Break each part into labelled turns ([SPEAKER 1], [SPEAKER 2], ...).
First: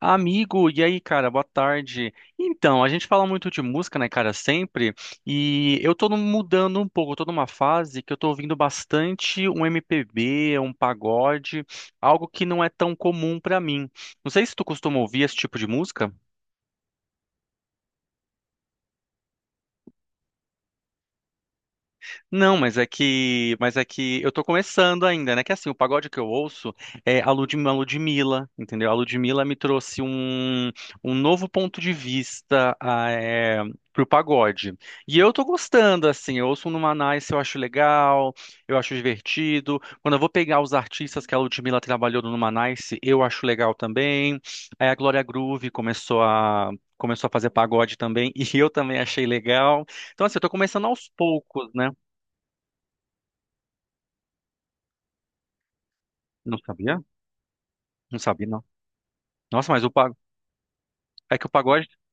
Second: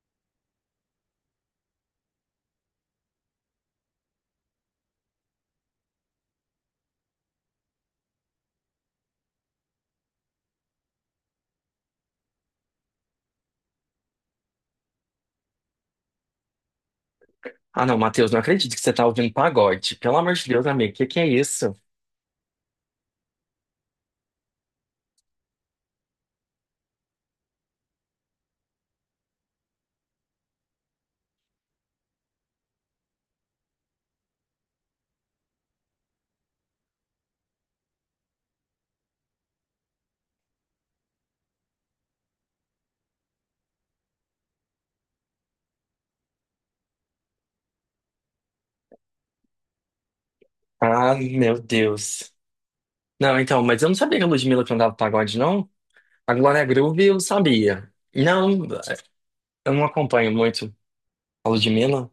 [SPEAKER 1] Amigo, e aí, cara, boa tarde. Então, a gente fala muito de música, né, cara, sempre, e eu tô mudando um pouco, eu tô numa fase que eu tô ouvindo bastante um MPB, um pagode, algo que não é tão comum pra mim. Não sei se tu costuma ouvir esse tipo de música.
[SPEAKER 2] Ah, não, Matheus, não acredito que você tá ouvindo pagode. Pelo amor de Deus, amigo, o que que é isso?
[SPEAKER 1] Não, mas é que eu tô começando ainda, né? Que assim, o pagode que eu ouço é a a Ludmilla, entendeu? A Ludmilla me trouxe um novo ponto de vista pro pagode. E eu tô gostando, assim, eu ouço um Numa Nice, eu acho legal, eu acho divertido. Quando eu vou pegar os artistas que a Ludmilla trabalhou no Numa Nice, eu acho legal também. Aí a Glória Groove Começou a fazer pagode também, e eu também achei legal. Então, assim, eu tô começando aos
[SPEAKER 2] Ah, meu
[SPEAKER 1] poucos, né?
[SPEAKER 2] Deus. Não, então, mas eu não sabia que a Ludmilla cantava pagode, não? A
[SPEAKER 1] Não
[SPEAKER 2] Glória
[SPEAKER 1] sabia?
[SPEAKER 2] Groove eu sabia.
[SPEAKER 1] Não sabia, não.
[SPEAKER 2] Não,
[SPEAKER 1] Nossa,
[SPEAKER 2] eu
[SPEAKER 1] mas
[SPEAKER 2] não
[SPEAKER 1] o pagode.
[SPEAKER 2] acompanho muito
[SPEAKER 1] É que
[SPEAKER 2] a
[SPEAKER 1] o pagode
[SPEAKER 2] Ludmilla.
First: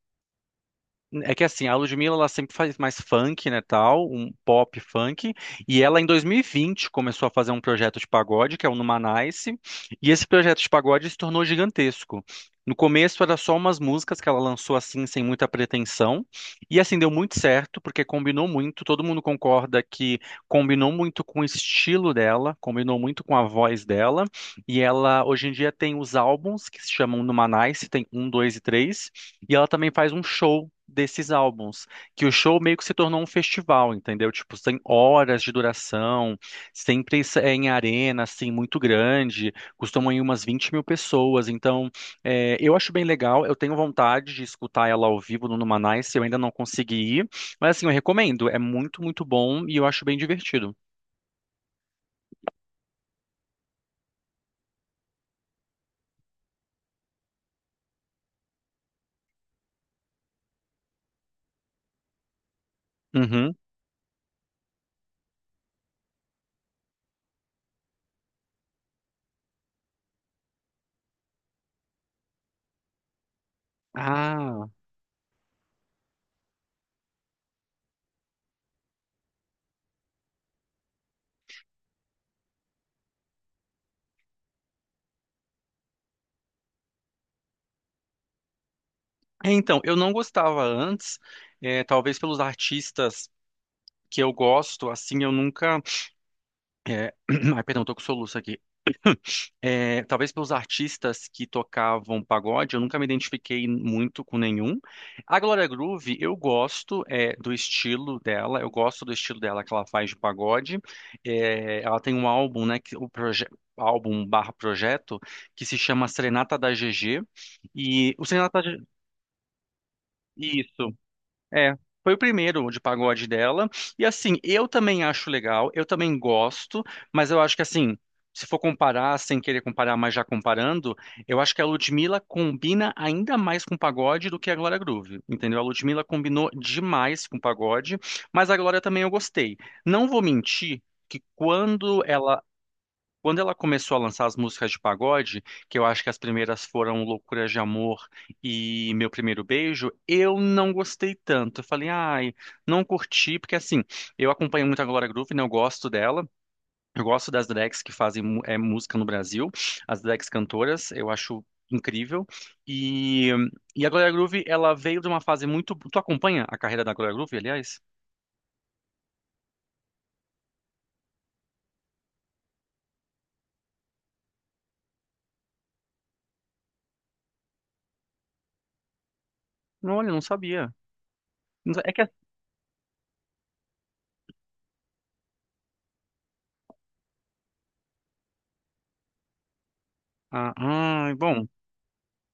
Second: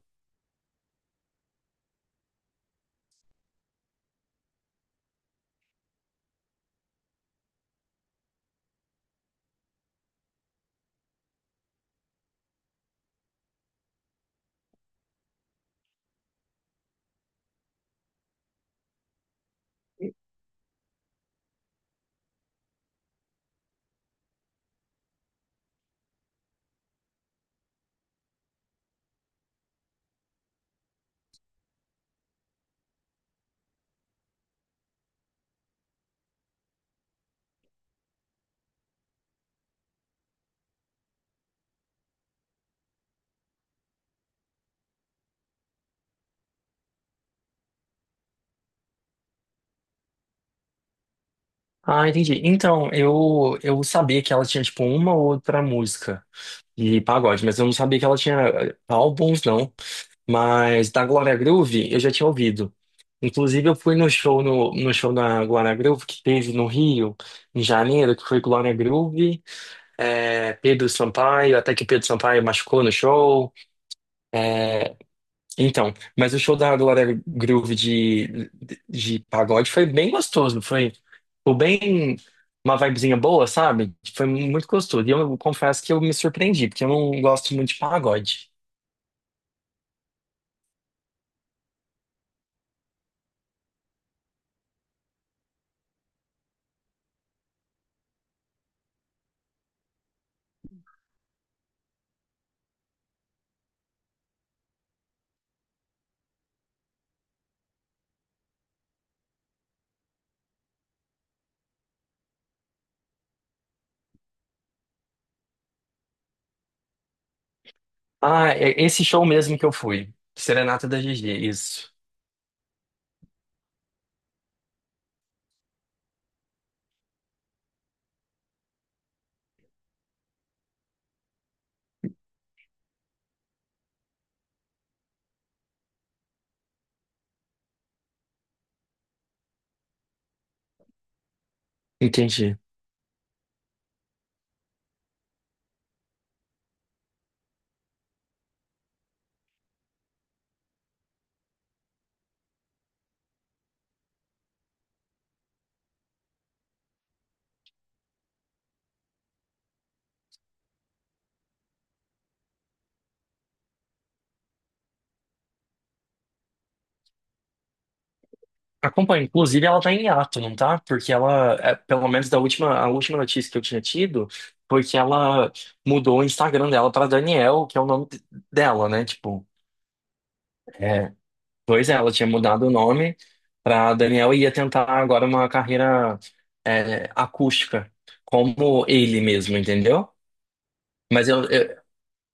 [SPEAKER 1] É que assim, a Ludmilla ela sempre faz mais funk, né, tal, um pop funk, e ela em 2020 começou a fazer um projeto de pagode, que é o Numanice, e esse projeto de pagode se tornou gigantesco. No começo era só umas músicas que ela lançou assim, sem muita pretensão, e assim deu muito certo, porque combinou muito, todo mundo concorda que combinou muito com o estilo dela, combinou muito com a voz dela, e ela hoje em dia tem os álbuns que se chamam Numanice, tem um, dois e três. E ela também faz um show desses álbuns, que o show meio que se tornou um festival, entendeu? Tipo, tem horas de duração, sempre isso é em arena, assim, muito grande, costumam ir umas 20 mil pessoas, então é, eu acho bem legal, eu tenho vontade de escutar ela ao vivo no Numanice, eu ainda não consegui ir, mas assim, eu recomendo, é muito, muito bom e eu acho bem divertido.
[SPEAKER 2] Ah, entendi. Então, eu sabia que ela tinha, tipo, uma ou outra música. E pagode, mas eu não sabia que ela tinha álbuns, não. Mas da Glória Groove eu já tinha ouvido.
[SPEAKER 1] Uhum.
[SPEAKER 2] Inclusive, eu fui no show, no show da Glória Groove que teve no Rio, em janeiro, que foi Glória Groove, Pedro Sampaio, até que Pedro Sampaio machucou no show.
[SPEAKER 1] Ah,
[SPEAKER 2] eh, então, mas o show da Glória Groove de pagode foi bem gostoso, foi, foi bem uma vibezinha boa, sabe? Foi muito gostoso. E eu confesso que eu me surpreendi, porque eu não gosto muito de pagode.
[SPEAKER 1] é, então, eu não gostava antes, é, talvez pelos artistas que eu gosto, assim, eu nunca é, ai, perdão, tô com soluço aqui. É, talvez pelos artistas que tocavam pagode, eu nunca me identifiquei muito com nenhum. A Glória Groove, eu gosto é, do estilo dela, eu gosto do estilo dela que ela faz de pagode. É, ela tem um álbum, né, que, álbum barra projeto, que se chama Serenata da GG, e o
[SPEAKER 2] Ah,
[SPEAKER 1] Serenata da
[SPEAKER 2] é
[SPEAKER 1] G-
[SPEAKER 2] esse show mesmo que eu fui. Serenata
[SPEAKER 1] isso,
[SPEAKER 2] da GG,
[SPEAKER 1] é,
[SPEAKER 2] isso.
[SPEAKER 1] foi o primeiro de pagode dela. E assim, eu também acho legal, eu também gosto, mas eu acho que assim, se for comparar, sem querer comparar, mas já comparando, eu acho que a Ludmilla combina ainda mais com pagode do que a Glória Groove, entendeu? A Ludmilla combinou demais com pagode, mas a Glória também eu gostei. Não vou mentir que quando ela
[SPEAKER 2] Entendi.
[SPEAKER 1] quando ela começou a lançar as músicas de pagode, que eu acho que as primeiras foram Loucuras de Amor e Meu Primeiro Beijo, eu não gostei tanto. Eu falei, ai, não curti, porque assim, eu acompanho muito a Glória Groove, né? Eu gosto dela, eu gosto das drags que fazem música no Brasil, as drags cantoras, eu acho incrível. E, e a Glória Groove, ela veio de uma fase muito. Tu acompanha a carreira da Glória Groove, aliás?
[SPEAKER 2] Acompanho. Inclusive, ela tá em hiato, não tá? Porque ela, é, pelo menos a última notícia que eu tinha tido, foi que ela mudou o Instagram dela pra Daniel, que é o nome dela, né? Tipo.
[SPEAKER 1] Olha, eu não sabia.
[SPEAKER 2] É.
[SPEAKER 1] Não sa-
[SPEAKER 2] Pois
[SPEAKER 1] É
[SPEAKER 2] é,
[SPEAKER 1] que. A-
[SPEAKER 2] ela tinha mudado o nome para Daniel e ia tentar agora uma carreira é, acústica, como ele mesmo, entendeu?
[SPEAKER 1] Ah, ai,
[SPEAKER 2] Mas
[SPEAKER 1] bom.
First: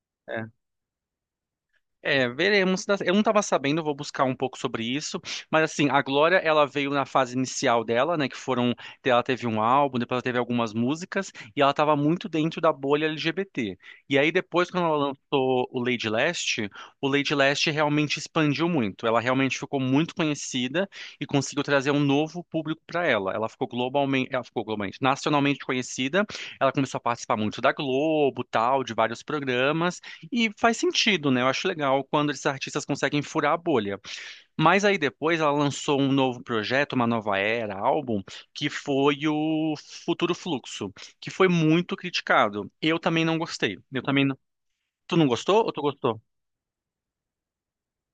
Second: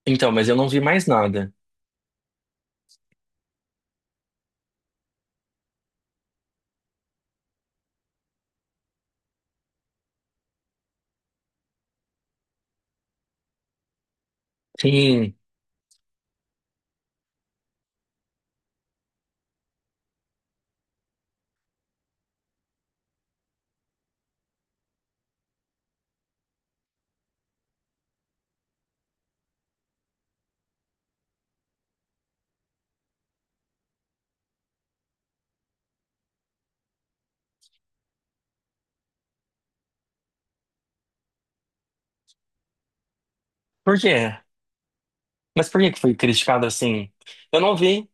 [SPEAKER 2] então, mas eu não vi mais nada.
[SPEAKER 1] É, veremos, né? Eu não estava sabendo, vou buscar um pouco sobre isso. Mas assim, a Glória, ela veio na fase inicial dela, né? Que foram, ela teve um álbum, depois ela teve algumas músicas e ela estava muito dentro da bolha LGBT. E aí depois, quando ela
[SPEAKER 2] Sim.
[SPEAKER 1] lançou o Lady Leste realmente expandiu muito. Ela realmente ficou muito conhecida e conseguiu trazer um novo público para ela. Ela ficou globalmente, nacionalmente conhecida. Ela começou a participar muito da Globo, tal, de vários programas. E faz sentido, né? Eu acho legal quando esses artistas conseguem furar a bolha. Mas aí depois ela lançou um novo projeto, uma nova era, álbum, que foi o Futuro Fluxo, que foi muito criticado. Eu também não gostei.
[SPEAKER 2] Por
[SPEAKER 1] Eu também
[SPEAKER 2] quê?
[SPEAKER 1] não. Tu não gostou
[SPEAKER 2] Mas
[SPEAKER 1] ou tu
[SPEAKER 2] por que que foi
[SPEAKER 1] gostou?
[SPEAKER 2] criticado assim? Eu não vi,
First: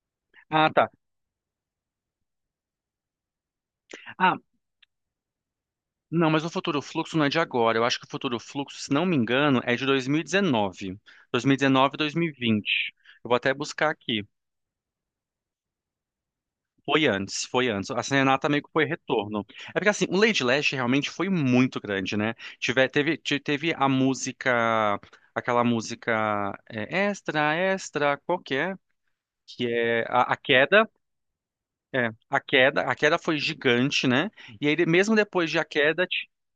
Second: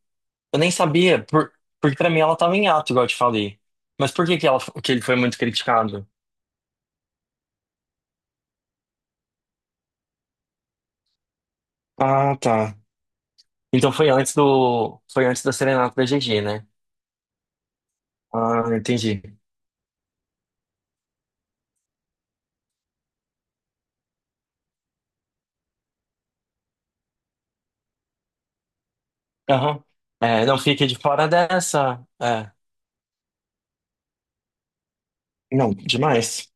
[SPEAKER 2] eu
[SPEAKER 1] Ah,
[SPEAKER 2] nem
[SPEAKER 1] tá.
[SPEAKER 2] sabia, porque pra mim ela tava em ato, igual eu te falei. Mas por
[SPEAKER 1] Ah,
[SPEAKER 2] que que ela, que ele foi muito criticado?
[SPEAKER 1] não, mas o Futuro Fluxo não é de agora. Eu acho que o Futuro Fluxo, se não me engano, é de 2019. 2019,
[SPEAKER 2] Ah, tá.
[SPEAKER 1] 2020. Eu vou até buscar
[SPEAKER 2] Então foi
[SPEAKER 1] aqui.
[SPEAKER 2] foi antes da serenata da GG, né?
[SPEAKER 1] Foi antes, foi antes. A Serenata meio
[SPEAKER 2] Ah,
[SPEAKER 1] que foi
[SPEAKER 2] entendi.
[SPEAKER 1] retorno. É porque assim, o Lady Lash realmente foi muito grande, né? Teve a música, aquela música é, extra, extra, qualquer, que
[SPEAKER 2] Aham.
[SPEAKER 1] é a
[SPEAKER 2] É, não fique
[SPEAKER 1] queda.
[SPEAKER 2] de fora dessa.
[SPEAKER 1] É,
[SPEAKER 2] É.
[SPEAKER 1] a queda foi gigante, né? E aí, mesmo depois de a
[SPEAKER 2] Não,
[SPEAKER 1] queda,
[SPEAKER 2] demais.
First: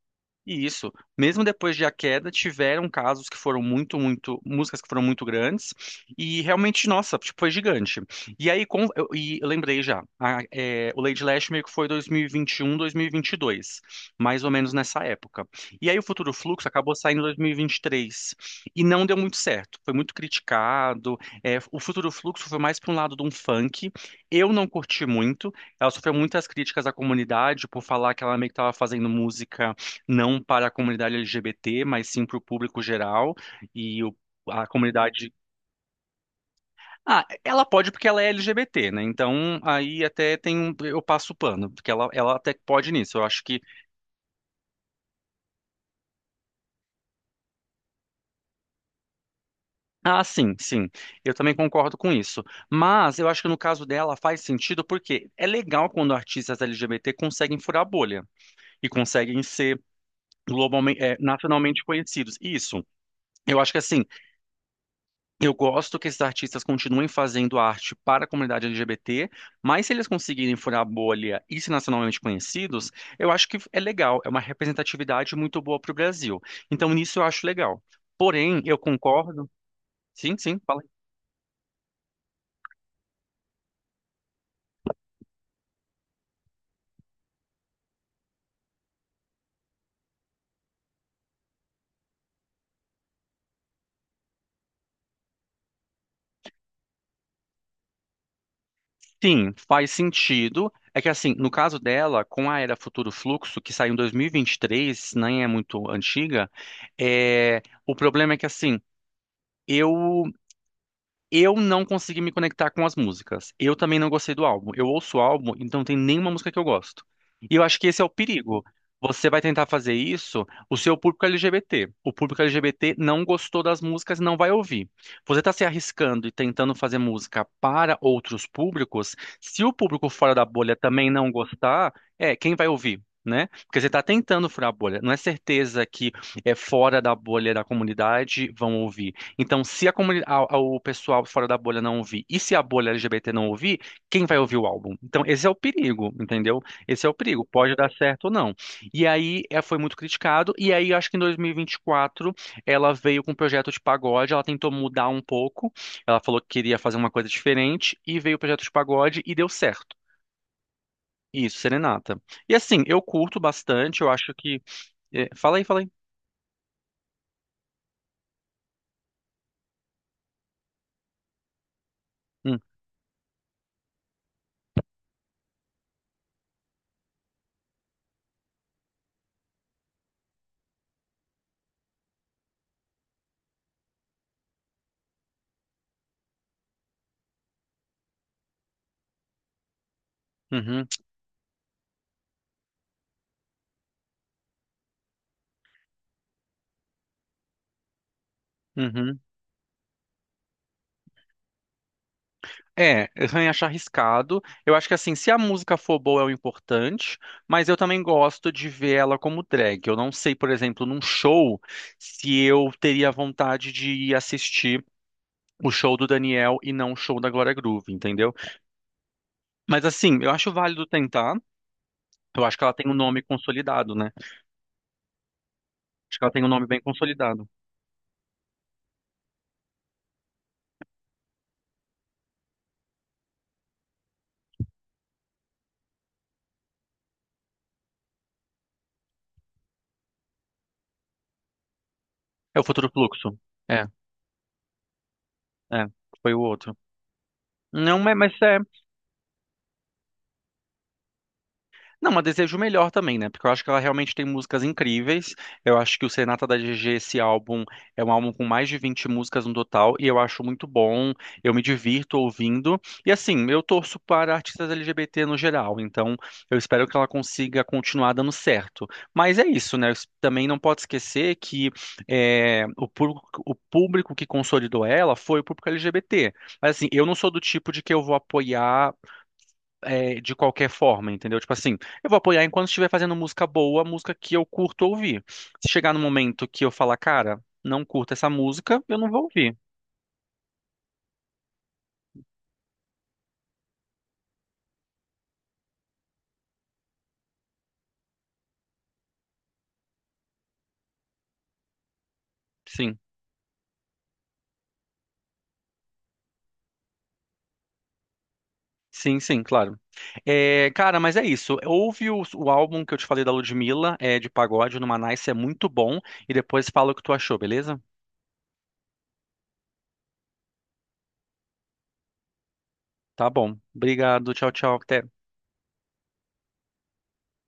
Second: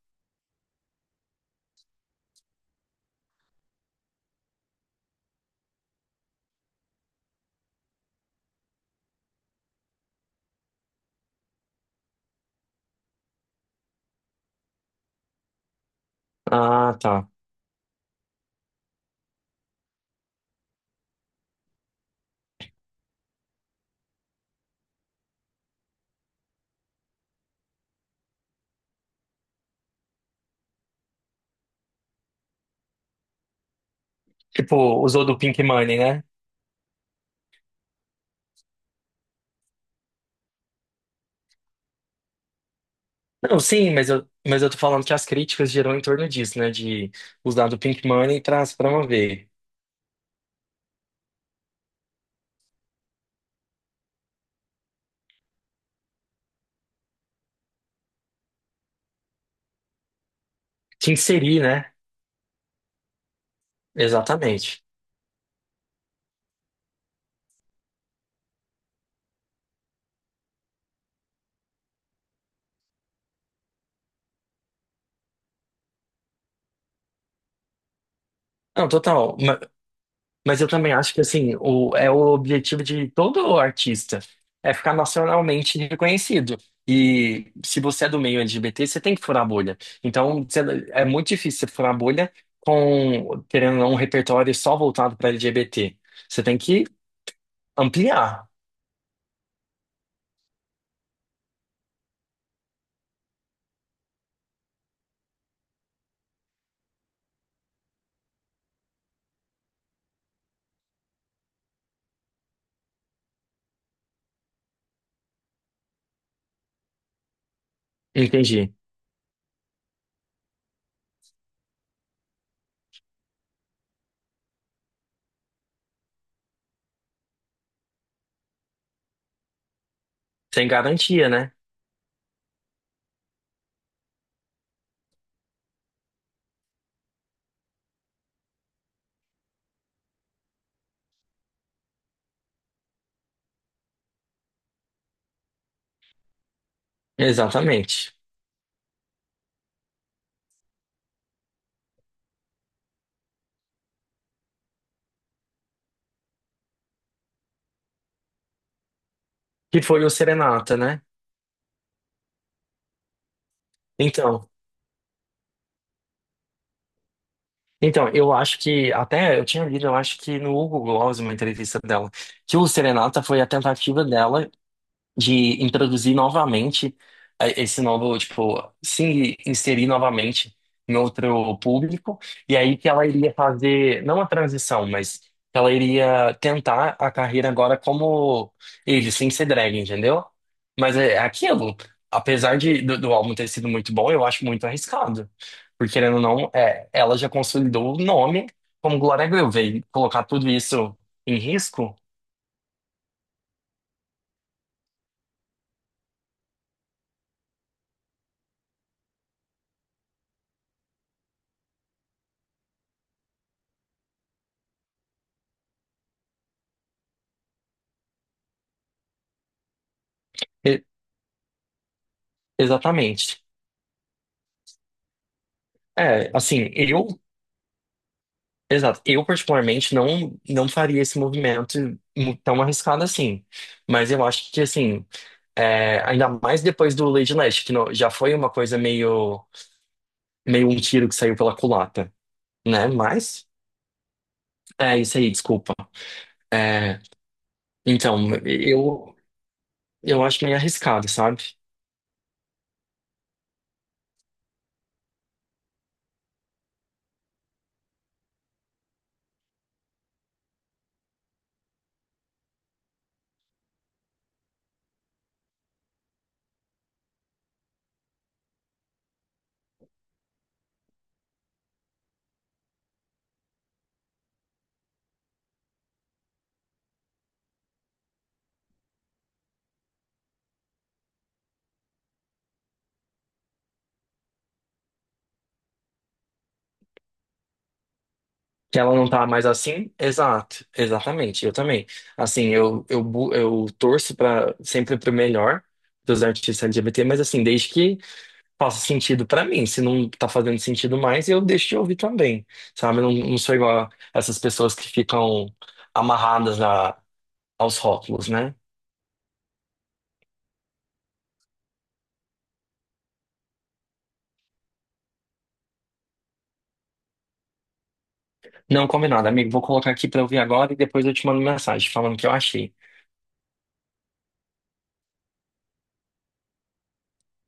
[SPEAKER 1] e isso, mesmo depois de A Queda, tiveram casos que foram muito, muito, músicas que foram muito grandes, e realmente, nossa, tipo, foi gigante. E aí, com, eu, e eu lembrei já, o Lady Leste meio que foi 2021, 2022, mais ou menos nessa época. E aí o Futuro Fluxo
[SPEAKER 2] Ah,
[SPEAKER 1] acabou saindo em
[SPEAKER 2] tá.
[SPEAKER 1] 2023, e 23, e não deu muito certo, foi muito criticado, é, o Futuro Fluxo foi mais para um lado de um funk, eu não curti muito, ela sofreu muitas críticas à comunidade por falar que ela meio que estava fazendo música não para a comunidade LGBT, mas sim para o público geral e a
[SPEAKER 2] Tipo, usou
[SPEAKER 1] comunidade.
[SPEAKER 2] do Pink Money, né?
[SPEAKER 1] Ah, ela pode porque ela é LGBT, né? Então aí até tem um, eu passo o pano, porque ela até pode nisso. Eu acho que
[SPEAKER 2] Não, sim, mas mas eu tô falando que as críticas giram em torno disso, né? De usar do Pink Money para se promover.
[SPEAKER 1] sim, sim. Eu também concordo com isso. Mas eu acho que no caso dela faz sentido porque é legal quando artistas LGBT conseguem furar a bolha e conseguem ser globalmente,
[SPEAKER 2] Te inserir,
[SPEAKER 1] nacionalmente
[SPEAKER 2] né?
[SPEAKER 1] conhecidos. Isso. Eu acho que assim,
[SPEAKER 2] Exatamente.
[SPEAKER 1] eu gosto que esses artistas continuem fazendo arte para a comunidade LGBT, mas se eles conseguirem furar a bolha e ser nacionalmente conhecidos, eu acho que é legal, é uma representatividade muito boa para o Brasil. Então, nisso eu acho legal. Porém, eu
[SPEAKER 2] Não, total.
[SPEAKER 1] concordo. Sim, sim,
[SPEAKER 2] Mas eu
[SPEAKER 1] fala.
[SPEAKER 2] também acho que assim, é o objetivo de todo artista, é ficar nacionalmente reconhecido. E se você é do meio LGBT, você tem que furar a bolha. Então, você- é muito difícil você furar a bolha com, querendo ou não, um repertório só voltado para LGBT. Você tem que ampliar,
[SPEAKER 1] Sim, faz sentido. É que assim, no caso dela, com a Era Futuro Fluxo, que saiu em 2023, nem é muito antiga, o problema é que assim, eu Eu não consegui me conectar com as músicas. Eu também não gostei do álbum. Eu ouço o álbum, então não tem nenhuma música que eu gosto. E eu acho que esse é o perigo.
[SPEAKER 2] entendi.
[SPEAKER 1] Você vai tentar fazer isso, o seu público é LGBT. O público LGBT não gostou das músicas e não vai ouvir. Você está se arriscando e tentando fazer música para outros públicos. Se o público fora da
[SPEAKER 2] Sem
[SPEAKER 1] bolha também
[SPEAKER 2] garantia,
[SPEAKER 1] não
[SPEAKER 2] né?
[SPEAKER 1] gostar, é, quem vai ouvir? Né? Porque você está tentando furar a bolha. Não é certeza que é fora da bolha da comunidade vão ouvir. Então, se a comuni- a- o pessoal fora da bolha não ouvir, e se a bolha LGBT não ouvir, quem vai ouvir o álbum? Então, esse é o perigo, entendeu? Esse é o perigo, pode dar
[SPEAKER 2] Exatamente.
[SPEAKER 1] certo ou não. E aí, é, foi muito criticado, e aí, acho que em 2024, ela veio com um projeto de pagode, ela tentou mudar um pouco, ela falou que queria fazer uma coisa diferente, e veio o projeto de pagode, e deu
[SPEAKER 2] Que
[SPEAKER 1] certo.
[SPEAKER 2] foi o Serenata, né?
[SPEAKER 1] Isso, Serenata. E assim, eu curto bastante, eu acho
[SPEAKER 2] Então,
[SPEAKER 1] que... é, fala aí, fala aí.
[SPEAKER 2] então, eu acho que, até eu tinha lido, eu acho que no Hugo Gloss, uma entrevista dela, que
[SPEAKER 1] Hum,
[SPEAKER 2] o Serenata foi a tentativa dela de introduzir novamente a- esse novo, tipo, se inserir novamente em outro público, e aí que ela iria fazer, não a transição, mas que ela iria tentar a carreira agora como ele, sem ser drag, entendeu?
[SPEAKER 1] uhum,
[SPEAKER 2] Mas é é aquilo, apesar do álbum ter sido muito bom, eu acho muito arriscado, porque querendo ou não, é, ela já consolidou o nome como
[SPEAKER 1] uhum.
[SPEAKER 2] Glória Groove, e colocar tudo isso em risco,
[SPEAKER 1] É, eu acho arriscado. Eu acho que assim, se a música for boa é o importante, mas eu também gosto de ver ela como drag. Eu não sei, por exemplo, num show, se eu teria vontade de ir assistir o show do Daniel e não o show da Glória Groove, entendeu? Mas assim, eu acho
[SPEAKER 2] e-
[SPEAKER 1] válido tentar. Eu acho que ela tem um nome
[SPEAKER 2] exatamente.
[SPEAKER 1] consolidado, né? Acho que ela
[SPEAKER 2] É,
[SPEAKER 1] tem um nome
[SPEAKER 2] assim,
[SPEAKER 1] bem
[SPEAKER 2] eu
[SPEAKER 1] consolidado.
[SPEAKER 2] Exato. Eu, particularmente, não, não faria esse movimento mu- tão arriscado assim. Mas eu acho que, assim, é, ainda mais depois do Lady Leste, que não- já foi uma coisa meio, meio um tiro que saiu pela culata,
[SPEAKER 1] É o
[SPEAKER 2] né?
[SPEAKER 1] Futuro Fluxo.
[SPEAKER 2] Mas,
[SPEAKER 1] É,
[SPEAKER 2] é isso aí, desculpa.
[SPEAKER 1] é, foi o outro.
[SPEAKER 2] É,
[SPEAKER 1] Não, mas
[SPEAKER 2] então,
[SPEAKER 1] mas é.
[SPEAKER 2] eu acho meio arriscado, sabe?
[SPEAKER 1] Não, mas desejo o melhor também, né? Porque eu acho que ela realmente tem músicas incríveis. Eu acho que o Serenata da GG, esse álbum, é um álbum com mais de 20 músicas no total, e eu acho muito bom. Eu me divirto ouvindo. E assim, eu torço para artistas LGBT no geral, então eu espero que ela consiga continuar dando certo. Mas é isso, né? Também não pode esquecer que é, o público que consolidou ela foi o público LGBT. Mas assim, eu não sou do tipo de que eu vou apoiar é, de qualquer forma, entendeu? Tipo assim, eu vou apoiar enquanto estiver fazendo música boa, música que eu curto ouvir. Se chegar no momento que eu falar, cara, não curto essa
[SPEAKER 2] Que
[SPEAKER 1] música,
[SPEAKER 2] ela
[SPEAKER 1] eu
[SPEAKER 2] não
[SPEAKER 1] não vou
[SPEAKER 2] tá mais
[SPEAKER 1] ouvir.
[SPEAKER 2] assim? Exato, exatamente, eu também. Assim, eu torço para sempre pro melhor dos artistas LGBT, mas assim, desde que faça sentido pra mim. Se não tá fazendo sentido mais, eu deixo de ouvir também,
[SPEAKER 1] Sim,
[SPEAKER 2] sabe? Eu não, não sou igual a essas pessoas que ficam amarradas a, aos rótulos, né?
[SPEAKER 1] sim, sim, claro. É, cara, mas é isso. Ouve o álbum que eu te falei da Ludmilla, é de pagode, no Nice, é muito bom. E depois fala o que tu achou, beleza?
[SPEAKER 2] Não, combinado, amigo. Vou colocar aqui pra ouvir agora e depois eu te mando mensagem falando o que eu achei.
[SPEAKER 1] Tá bom. Obrigado, tchau, tchau. Até.